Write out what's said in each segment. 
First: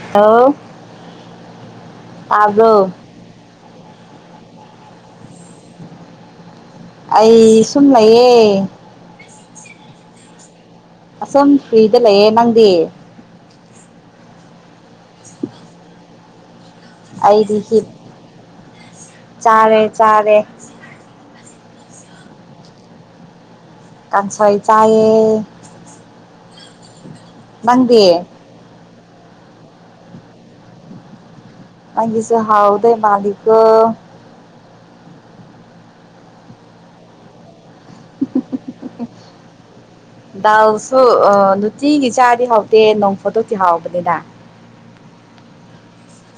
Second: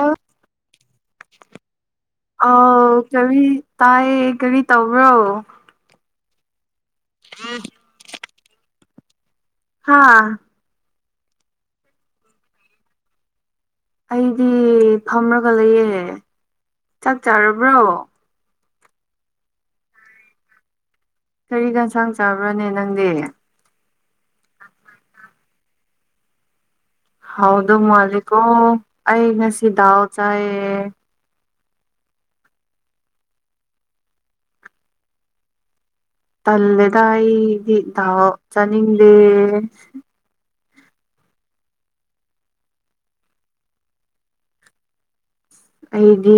ꯑꯣ ꯑꯥꯎ ꯑꯕꯣ ꯇꯥꯏ ꯀꯔꯤ ꯇꯧꯕ꯭ꯔꯣ ꯑꯩ ꯁꯨꯝꯂꯌꯦꯦ ꯎ ꯍꯥꯥ ꯑꯁꯝ ꯐꯔꯤꯗ ꯂꯩꯌꯦꯦ ꯅꯪꯗꯤ ꯑꯩꯗꯤ ꯐꯝꯔꯒ ꯂꯩꯌꯦ ꯆꯠ ꯑꯩꯗꯤ ꯆꯔꯕ꯭ꯔꯣ ꯍꯤꯞ ꯆꯥꯔꯦ ꯆꯥꯔꯦ ꯀꯔꯤꯒꯟꯁꯥꯡ ꯆꯥꯕ꯭ꯔꯅꯦ ꯅꯪꯗꯤ ꯀꯥꯟꯁꯋꯥꯏ ꯆꯌꯦ ꯍꯥꯎꯗ ꯃꯥꯂꯤꯀꯣ ꯑꯩ ꯉꯁꯤꯗꯥꯑꯣ ꯆꯦ ꯃꯪꯒꯤꯁꯨ ꯍꯥꯎꯗꯦ ꯃꯥꯂꯤꯛ ꯇꯜꯂꯦꯗꯥ ꯑꯩꯗꯤ ꯇꯥꯎ ꯆꯥꯅꯤꯡꯗꯦ ꯂꯥꯜꯁꯨ ꯅꯨꯡꯇꯤꯒꯤ ꯆꯥꯗꯤ ꯍꯥꯎꯇꯦ ꯅꯣꯡ ꯐꯣꯠꯇꯣꯛꯇꯤ ꯍꯥꯎꯕꯅꯤꯅ ꯑꯩꯗꯤ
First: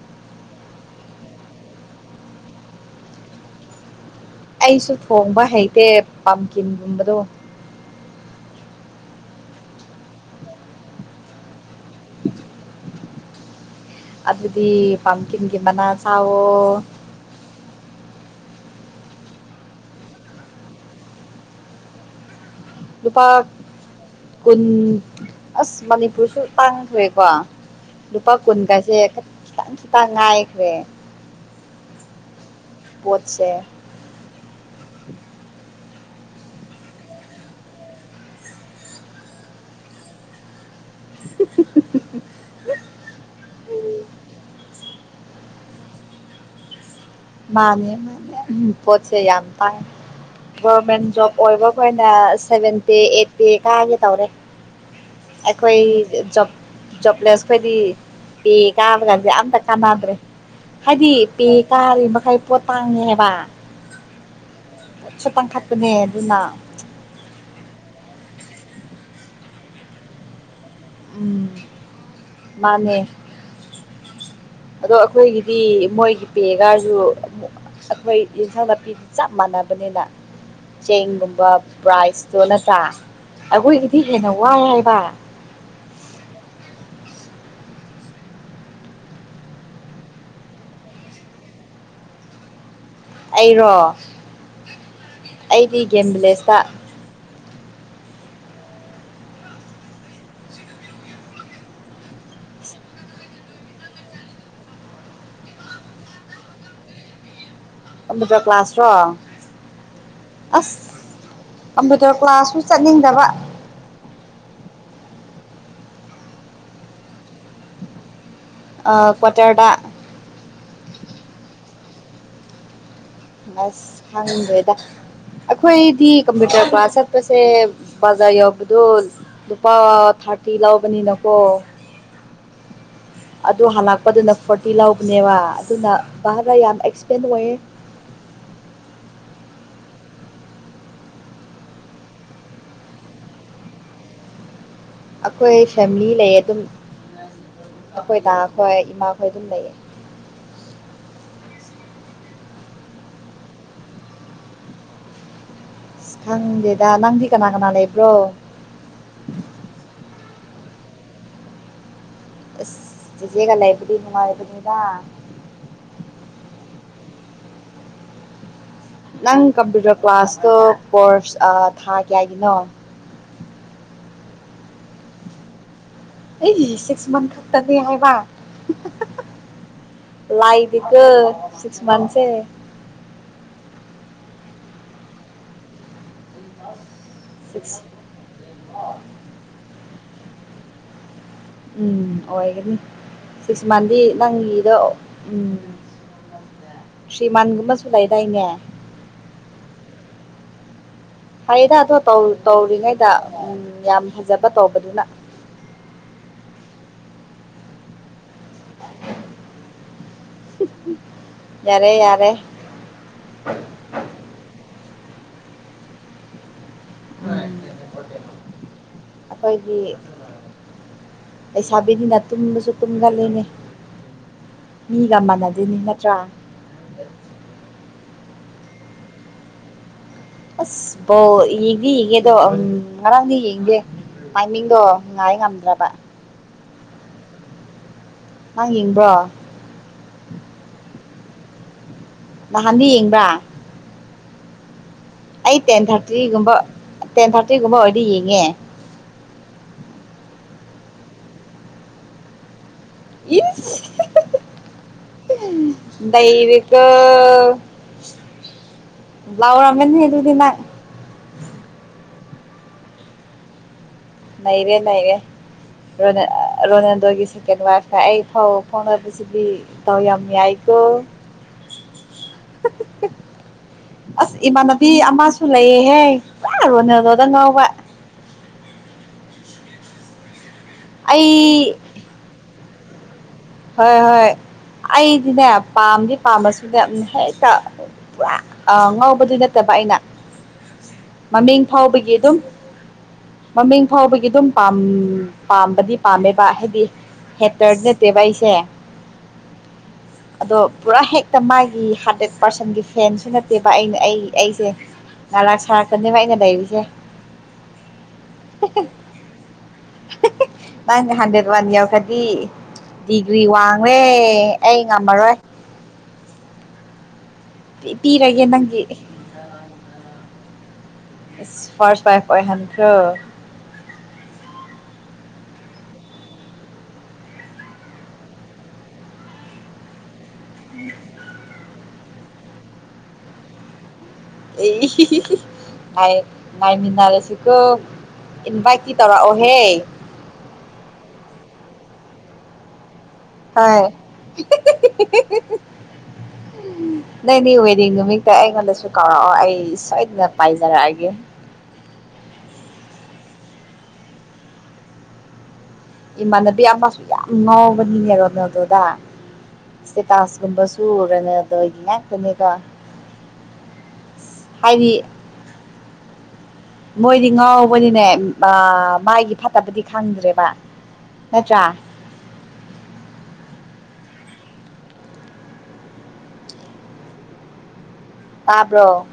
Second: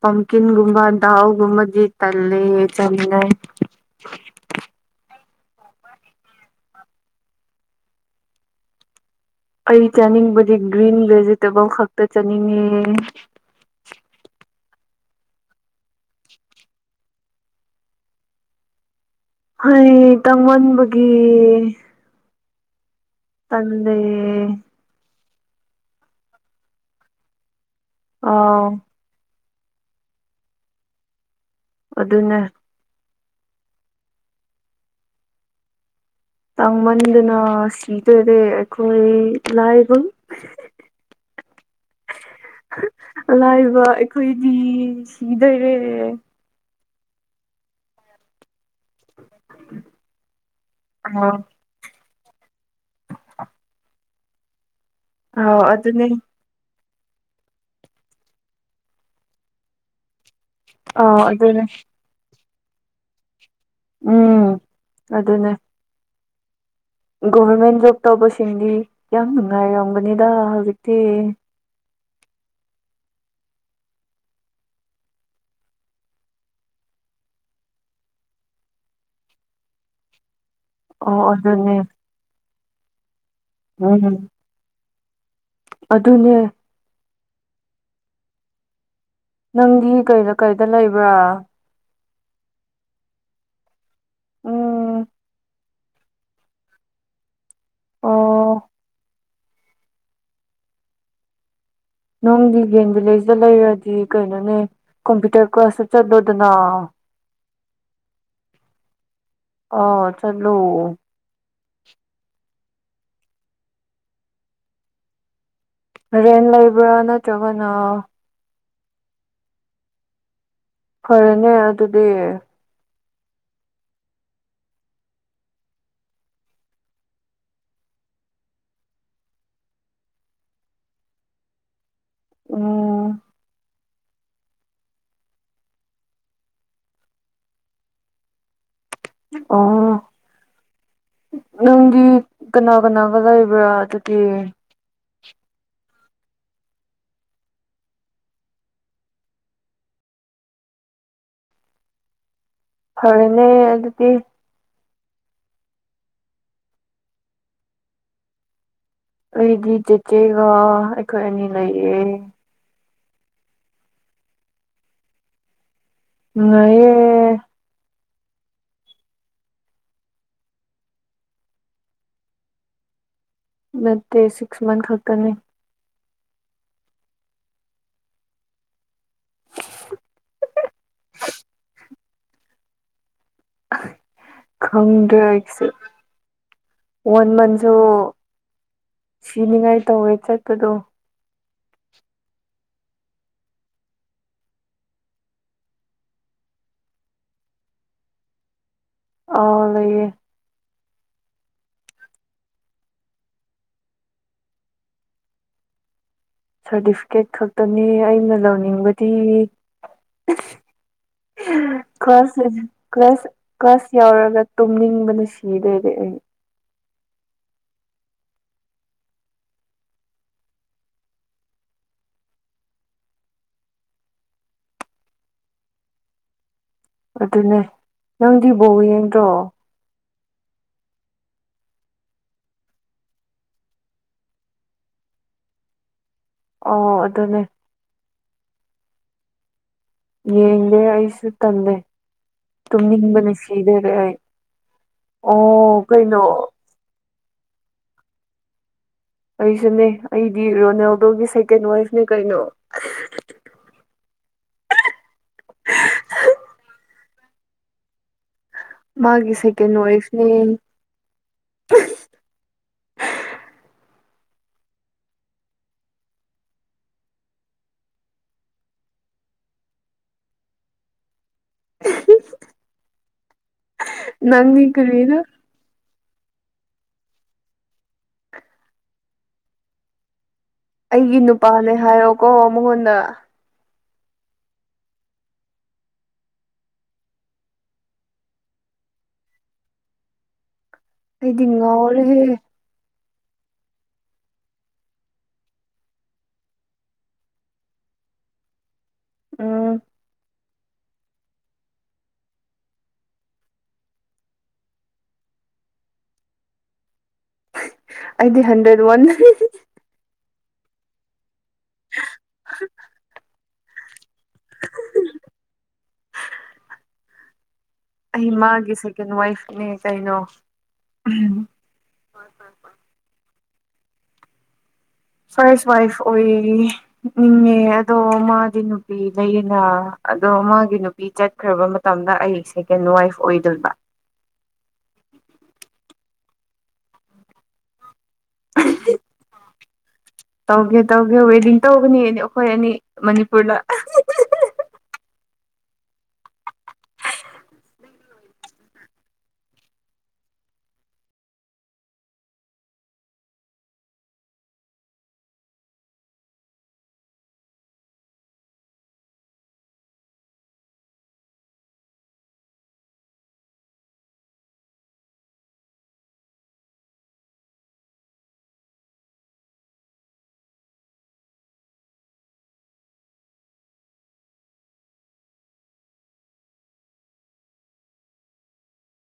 ꯄꯝꯀꯤꯟꯒꯨꯝꯕ ꯗꯥꯎꯒꯨꯝꯕꯗꯤ ꯇꯜꯂꯦ ꯆꯪꯅꯩ ꯑꯩꯁꯨ ꯊꯣꯡꯕ ꯍꯩꯇꯦ ꯄꯝꯀꯤꯟꯒꯨꯝꯕꯗꯣ ꯑꯩ ꯆꯥꯅꯤꯡꯕꯗꯤ ꯒ꯭ꯔꯤꯟ ꯚꯦꯖꯤꯇꯦꯕꯜ ꯈꯛꯇ ꯆꯥꯅꯤꯡꯉꯦ ꯑꯗꯨꯗꯤ ꯄꯝꯀꯤꯟꯒꯤ ꯃꯅꯥ ꯁꯥꯋꯣ ꯍꯣꯏ ꯇꯃꯟꯕꯒꯤ ꯂꯨꯄꯥ ꯀꯟ ꯑꯁ ꯃꯅꯤꯄꯨꯔꯁꯨ ꯇꯥꯡꯅ ꯊꯣꯛꯑꯦꯀꯣ ꯂꯨꯄꯥ ꯑꯥꯎ ꯀꯨꯟꯒꯥꯁꯦ ꯆꯪ ꯇꯉꯥꯏꯈ ꯔꯦ ꯑꯗꯨꯅꯦ ꯄꯣꯠꯁꯦ ꯇꯥꯡꯃꯟꯗꯅ ꯁꯤꯗꯣꯏꯔꯦ ꯑꯩꯈꯣꯏ ꯂꯥꯏꯕ ꯂꯥꯏꯕ ꯑꯩꯈꯣꯏꯗꯤ ꯁꯤꯗꯣꯏꯔꯦ ꯃꯥꯅꯦ ꯃꯥꯅꯦꯝ ꯄꯣꯠꯁꯦ ꯌꯥꯝ ꯐꯥꯏ ꯒꯣꯔꯃꯦꯟ ꯑꯥ ꯖꯣꯕ ꯑꯣꯏꯕꯈꯅ ꯁꯦꯚꯦꯟꯇꯦ ꯑꯩꯠꯇꯦ ꯀꯥꯒꯦ ꯇꯧꯔꯦ ꯑꯥꯎ ꯑꯩꯈꯣꯏ ꯑꯗꯨꯅꯦ ꯑꯩꯞ ꯆꯣꯄ꯭ꯂꯦꯠꯁ ꯈꯣꯏꯗꯤ ꯄꯤ ꯀꯥꯕ ꯀꯥꯟꯁꯦ ꯑꯝꯇ ꯀꯥꯟꯅꯗ꯭ꯔꯦ ꯍꯥꯏꯗꯤ ꯑꯥꯎ ꯄꯦ ꯑꯗꯨꯅꯦ ꯀꯥ ꯑꯩꯥꯏ ꯄꯣ ꯇꯥꯡꯉꯦꯕ ꯎꯝ ꯁꯄꯥꯡ ꯑꯗꯨꯅꯦ ꯊꯛꯅꯦ ꯅꯥ ꯒꯣꯚꯔꯃꯦꯟ ꯖꯣꯕ ꯇꯧꯕꯁꯤꯡꯗꯤ ꯌꯥꯝ ꯅꯨꯡꯉꯥꯏꯔꯝꯒꯅꯤꯗ ꯍꯧꯖꯤꯛꯇꯤ ꯑꯝ ꯃꯥꯅꯦ ꯑꯗꯣ ꯑꯩꯈꯣꯏꯒꯤꯗꯤ ꯃꯣꯏꯒꯤ ꯄꯦꯒꯥꯁꯨ ꯑꯩꯈꯣꯏ ꯌꯦꯟꯁꯥꯡ ꯅꯥꯄꯤꯗꯤ ꯆꯞ ꯃꯥꯟꯅꯕꯅꯤꯅ ꯑꯣ ꯆꯦꯡꯒꯨꯝꯕ ꯑꯗꯨꯅꯦ ꯄ꯭ꯔꯥꯏꯁꯇꯣ ꯅ ꯆ ꯑꯩꯈꯣꯏꯒꯤꯗꯤ ꯎꯝ ꯍꯦꯟꯅ ꯋꯥꯏꯦ ꯍꯥꯏꯕ ꯑꯗꯨꯅꯦ ꯅꯪꯗꯤ ꯀꯩꯗ ꯀꯩꯗ ꯂꯩꯕ꯭ꯔꯥ ꯑꯩꯔꯣ ꯎꯝ ꯑꯩꯗꯤꯒ ꯭ꯂꯦꯁ ꯑꯣ ꯅꯅꯨꯡꯒꯤ ꯌꯦꯟ ꯚꯤꯂꯦꯖꯇ ꯂꯩꯔꯗꯤ ꯀꯩꯅꯣꯅꯦ ꯀꯝꯄ꯭ꯌꯨꯇꯔ ꯀ꯭ꯂꯥꯁꯁꯨ ꯆꯠꯂꯣꯗꯅ ꯀꯝꯇꯔ ꯀ꯭ꯂꯥꯁ ꯔꯣ ꯑꯥ ꯆꯠꯂꯨ ꯑꯁ ꯀꯝꯄꯇꯔ ꯀ꯭ꯂꯥꯁ ꯆꯠꯅꯤꯡꯗꯕ ꯔꯦꯟ ꯂꯩꯕ꯭ꯔꯥ ꯅꯠꯇ꯭ꯔꯒꯅ ꯀꯇꯥꯔꯗꯥꯥ ꯐꯔꯦꯅꯦ ꯑꯗꯨꯗꯤ ꯑꯁ ꯈꯪꯅꯤꯡꯗꯦꯗ ꯑꯩꯈꯣꯏꯗꯤ ꯀꯝꯄ꯭ꯌꯨꯇꯔ ꯀ꯭ꯂꯥꯁ ꯆꯠꯄꯁꯦ ꯕꯖꯥꯔ ꯌꯧꯕꯗꯣ ꯂꯨꯄꯥ ꯊꯥꯔꯇꯤ ꯂꯧꯕꯅꯤꯅꯀꯣ ꯎꯝ ꯑꯗꯨ ꯍꯜꯂꯛꯄꯗꯨꯅ ꯐꯣꯔꯇꯤ ꯂꯧꯕꯅꯦꯕ ꯑꯗꯨꯅ ꯚꯔ ꯌꯥꯝ ꯑꯦꯛꯁꯄꯦꯟ ꯑꯣꯏꯌꯦ ꯑꯣ ꯅꯪꯒꯤ ꯀꯅꯥ ꯀꯅꯥ ꯀꯗꯥꯏꯕꯌꯥꯗ ꯀ ꯑꯩꯈꯣꯏ ꯐꯦꯃꯤꯂꯤ ꯂꯩꯌꯦ ꯑꯗꯨꯝ ꯑꯩꯈꯣꯏ ꯇꯥꯛꯈꯣꯏ ꯏꯃꯥꯈꯣꯏ ꯑꯗꯨꯝ ꯂꯩꯌꯦ ꯐꯅꯦ ꯑꯗꯨꯗꯤ ꯈꯪꯗꯦꯗ ꯅꯪꯕꯤ ꯀꯅꯥ ꯀꯅꯥ ꯂꯩꯕ꯭ꯔꯣ ꯑꯣ ꯑꯩꯈꯣꯏ ꯑꯅꯤ ꯂꯩꯌꯦ ꯖꯦꯒꯂ ꯑꯦꯕꯗꯤ ꯏꯃ ꯑꯦꯕꯅꯤꯗ ꯑꯑꯌꯦ ꯅꯪ ꯀꯝꯄ꯭ꯌꯨꯇꯔ ꯀ꯭ꯂꯥꯁꯇꯣ ꯀꯣꯔꯁ ꯊꯥ ꯀꯌꯥꯒꯤꯅꯣ ꯅꯠꯇ ꯁꯤꯛꯁ ꯃꯟꯊ ꯈꯛꯇꯔꯅꯤ ꯑꯩ ꯁꯤꯛꯁ ꯃꯟ ꯈꯛꯇꯅꯤ ꯍꯥꯏꯕ ꯂꯥꯏꯗꯤꯒ ꯁꯤꯛꯁ ꯃꯟꯁꯦ ꯈꯣꯡꯗꯔꯁꯤ ꯋꯥꯟ ꯃꯟꯊꯁꯨ ꯁꯤꯛꯁ ꯁꯤꯤꯃꯤꯥꯏ ꯇꯧꯋꯦ ꯆꯠꯄꯗꯣ ꯎꯝ ꯑꯣꯏꯒꯅꯤ ꯁꯤꯛꯁ ꯃꯟꯗꯤ ꯅꯪꯒꯤꯗ ꯎꯝ ꯊ꯭ꯔꯤ ꯃꯟꯒꯨꯝꯕꯁꯨ ꯂꯩꯗꯥꯏꯅꯦ ꯑ ꯂꯩꯌꯦ ꯍꯌꯦꯗ ꯑꯗꯣ ꯇꯧꯔꯤꯉꯩꯗ ꯎ ꯌꯥꯝ ꯐꯖꯕ ꯇꯧꯕꯗꯨꯅ ꯁꯥꯔꯇꯤꯐꯤꯀꯦꯠ ꯈꯛꯇꯅꯤ ꯑꯩꯅ ꯂꯧꯅꯤ ꯌꯥꯔꯦ ꯌꯥꯔꯦ ꯀ꯭ꯂ ꯅ ꯁꯤꯤꯗꯔ ꯎꯝ ꯑꯩꯈꯣꯏꯒꯤ ꯂꯩꯁꯥꯕꯤꯅꯤꯅ ꯇꯨꯝꯕꯁꯨ ꯇꯨꯝꯒꯜꯂꯤꯅꯤ ꯃꯤꯒ ꯃꯥꯟꯅꯗꯣꯏꯅꯤ ꯅꯠꯇ꯭ꯔꯥ ꯑꯗꯨꯅꯦ ꯅꯪꯗꯤ ꯕꯣ ꯌꯦꯡꯗ꯭ꯔꯣ ꯑꯁ ꯕꯧ ꯌꯦꯡꯗꯤ ꯌꯦꯡꯒꯦꯗꯣ ꯉꯔꯥꯡꯗꯤ ꯌꯦꯡꯗꯦ ꯃꯥꯏꯃꯤꯡꯗꯣ ꯉꯥꯏ ꯉꯝꯗ꯭ꯔꯕ ꯑꯣ ꯑꯗꯨꯗꯅꯦꯃꯦ ꯍꯉꯕ꯭ꯔꯣ ꯌꯦꯡꯒꯦ ꯑꯩꯁꯨ ꯇꯜꯂꯦ ꯅꯍꯥꯟꯗꯤ ꯇꯨꯝꯅꯤꯡ ꯕꯅꯥ ꯌꯦꯡꯕ꯭ꯔꯥ ꯀꯔ꯭ꯦ ꯑꯩ ꯑꯩ ꯇꯦꯟ ꯑꯣ ꯀꯩꯅꯣ ꯊꯥꯔꯇꯤꯒꯨꯝꯕ ꯇꯦꯟ ꯊꯥꯔꯇꯤꯒꯨꯝꯕ ꯑꯣꯏꯔꯗꯤ ꯌꯦꯡꯉꯦ ꯑꯩꯁꯨꯅꯦ ꯑꯩꯗꯤ ꯔꯣꯅꯦꯜꯗꯣꯒꯤ ꯁꯦꯀꯦꯟ ꯋꯥꯏꯐꯅꯦ ꯀꯩꯅꯣ ꯏ ꯅꯩꯔ ꯀꯣ ꯃꯥꯒꯤ ꯍ ꯁꯦꯀꯦꯟ ꯎꯔꯃꯦꯅ ꯍꯗꯨꯗꯤꯅ ꯋꯥꯏꯐꯅꯦ ꯂꯩꯔꯦ ꯂꯩꯔꯦ ꯔꯣꯅꯥꯜꯗꯣꯒꯤ ꯁꯦꯀꯦꯟ ꯋꯥꯏꯐꯀ ꯑꯩ ꯐꯥꯎꯁꯤꯗꯤ ꯇꯧ ꯌꯥꯝ ꯌꯥꯏꯀꯣ ꯑꯁ ꯅꯪꯗꯤ ꯏꯃꯥꯟꯅꯕꯤ ꯀꯔꯤꯅꯣ ꯑꯃꯁꯨ ꯂꯩꯌꯦꯍꯦ ꯑ ꯔꯣꯟꯂꯗꯣꯗ ꯉꯧꯕꯥ ꯑꯩꯒꯤ ꯑꯩ ꯅꯨꯄꯥꯅꯦ ꯍꯥꯏꯌꯣꯀꯣ ꯃꯍꯟꯅ ꯍꯣꯏ ꯍꯣꯏ ꯑꯩꯗꯤꯅꯦ ꯄꯥꯝꯗꯤ ꯄꯥꯝꯃꯁꯨꯅꯦ ꯍꯦꯛꯇ ꯄꯨꯔꯥ ꯉꯧꯕꯗꯨ ꯅꯠꯇꯕ ꯑꯩꯅ ꯑꯩꯗꯤ ꯃꯃꯤꯡ ꯐꯥꯎꯕꯒꯤ ꯉꯥꯎꯔꯦꯍꯦ ꯑꯗꯨꯝ ꯃꯃꯤꯡ ꯐꯥꯎꯕꯒꯤ ꯑꯗꯨꯝ ꯄꯥꯝꯕꯗꯤ ꯄꯥꯝꯃꯦꯕ ꯍꯥꯏꯗꯤ ꯍꯦꯇꯔꯗꯤ ꯅꯠꯇꯦꯕ ꯑꯩꯁꯦ ꯆꯦ ꯎꯝ ꯑꯗꯣ ꯄꯨꯔꯥ ꯍꯦꯛꯇ ꯃꯥꯒꯤ ꯍꯔꯗ꯭ꯔꯦꯠ ꯄꯥꯔꯁꯟꯒꯤ ꯐꯦꯟꯁꯨ ꯅꯠꯇꯦꯕ ꯑꯩꯅ ꯑꯩ ꯑꯩꯁꯦ ꯉꯂꯥꯛ ꯁꯥꯔꯛꯇꯥꯅꯦꯕ ꯑꯩꯅ ꯂꯩꯔꯤꯁꯦ ꯑꯩꯗꯤ ꯍꯟꯗ꯭ꯔꯦꯠ ꯋꯥꯟ ꯃꯥꯅꯦ ꯍꯟꯗꯔ꯭ꯦꯠ ꯋꯥꯟ ꯌꯥꯎ ꯈꯗꯤ ꯗꯤꯒ꯭ꯔꯤ ꯋꯥꯡꯂꯦ ꯑꯩ ꯉꯝꯃꯔꯣꯏ ꯄꯤ ꯑꯩ ꯄꯤꯔꯒꯦ ꯃꯥꯒꯤ ꯅꯪꯒꯤ ꯁꯦꯀꯦꯟ ꯋꯥꯏꯐꯅꯦ ꯀꯩꯅꯣ ꯎꯝ ꯐꯥꯔꯁ ꯋꯥꯏꯐ ꯑꯣꯏꯍꯟꯈꯔꯣ ꯐꯔꯁ ꯋꯥꯏꯐ ꯑꯣꯏꯌꯦ ꯅꯤꯡꯉꯦ ꯑꯗꯣ ꯃꯥꯗꯤ ꯅꯨꯄꯤ ꯂꯩꯌꯦꯅ ꯑꯗꯣ ꯃꯥꯒꯤ ꯅꯨꯄꯤ ꯆꯠꯈ꯭ꯔꯕ ꯝꯠ ꯃꯇꯝꯗ ꯑꯩ ꯁꯦꯀꯦꯟ ꯋꯥꯏꯐ ꯑꯣꯏꯗꯣꯏꯕ ꯑꯦ ꯍꯤ ꯍꯤ ꯍꯤ ꯍꯥꯏ ꯉꯥꯏꯃꯤꯟꯅꯔꯁꯤꯀꯣ ꯏꯟꯚꯥꯏꯠꯇꯤ ꯇꯧꯔꯛꯑꯣꯍꯦ ꯇꯧꯒꯦ ꯇꯧꯒꯦ ꯋꯦꯗꯤꯡ ꯇꯧꯒꯅꯤ ꯑꯩꯅ ꯑꯈꯣꯏ ꯑꯅꯤ ꯃꯅꯤꯄꯨꯔꯗ ꯍꯥꯏ ꯅꯡ ꯃꯤ ꯑꯣꯏꯔꯗꯤ ꯅꯨꯃꯤꯠꯇ ꯑꯩꯉꯣꯟꯗꯁꯨ ꯀꯧꯔꯛꯑꯣ ꯑꯩ ꯁꯣꯏꯗꯅ ꯄꯥꯏꯖꯔꯛꯑꯒꯦ ꯏꯃꯥꯟꯅꯕꯤ ꯑꯃꯁꯨ ꯌꯥꯝ ꯉꯥꯎꯕꯅꯤꯅꯦ ꯔꯣꯅꯦꯜꯗꯣꯗ ꯏꯁꯇꯦꯇꯥꯁꯀꯨꯝꯕꯁꯨ ꯔꯣꯅꯦꯜꯗꯣꯒꯤ ꯉꯥꯛꯇꯅꯦꯀꯣ ꯍꯥꯏꯗꯤ ꯃꯣꯏꯗꯤ ꯉꯥꯎꯕꯅꯤꯅꯦ ꯃꯒꯤ ꯐꯠꯇꯕꯗꯤ ꯈꯪꯗ꯭ꯔꯦꯕ ꯅꯠꯇ꯭ꯔꯥ ꯇꯥꯕ꯭ꯔꯣ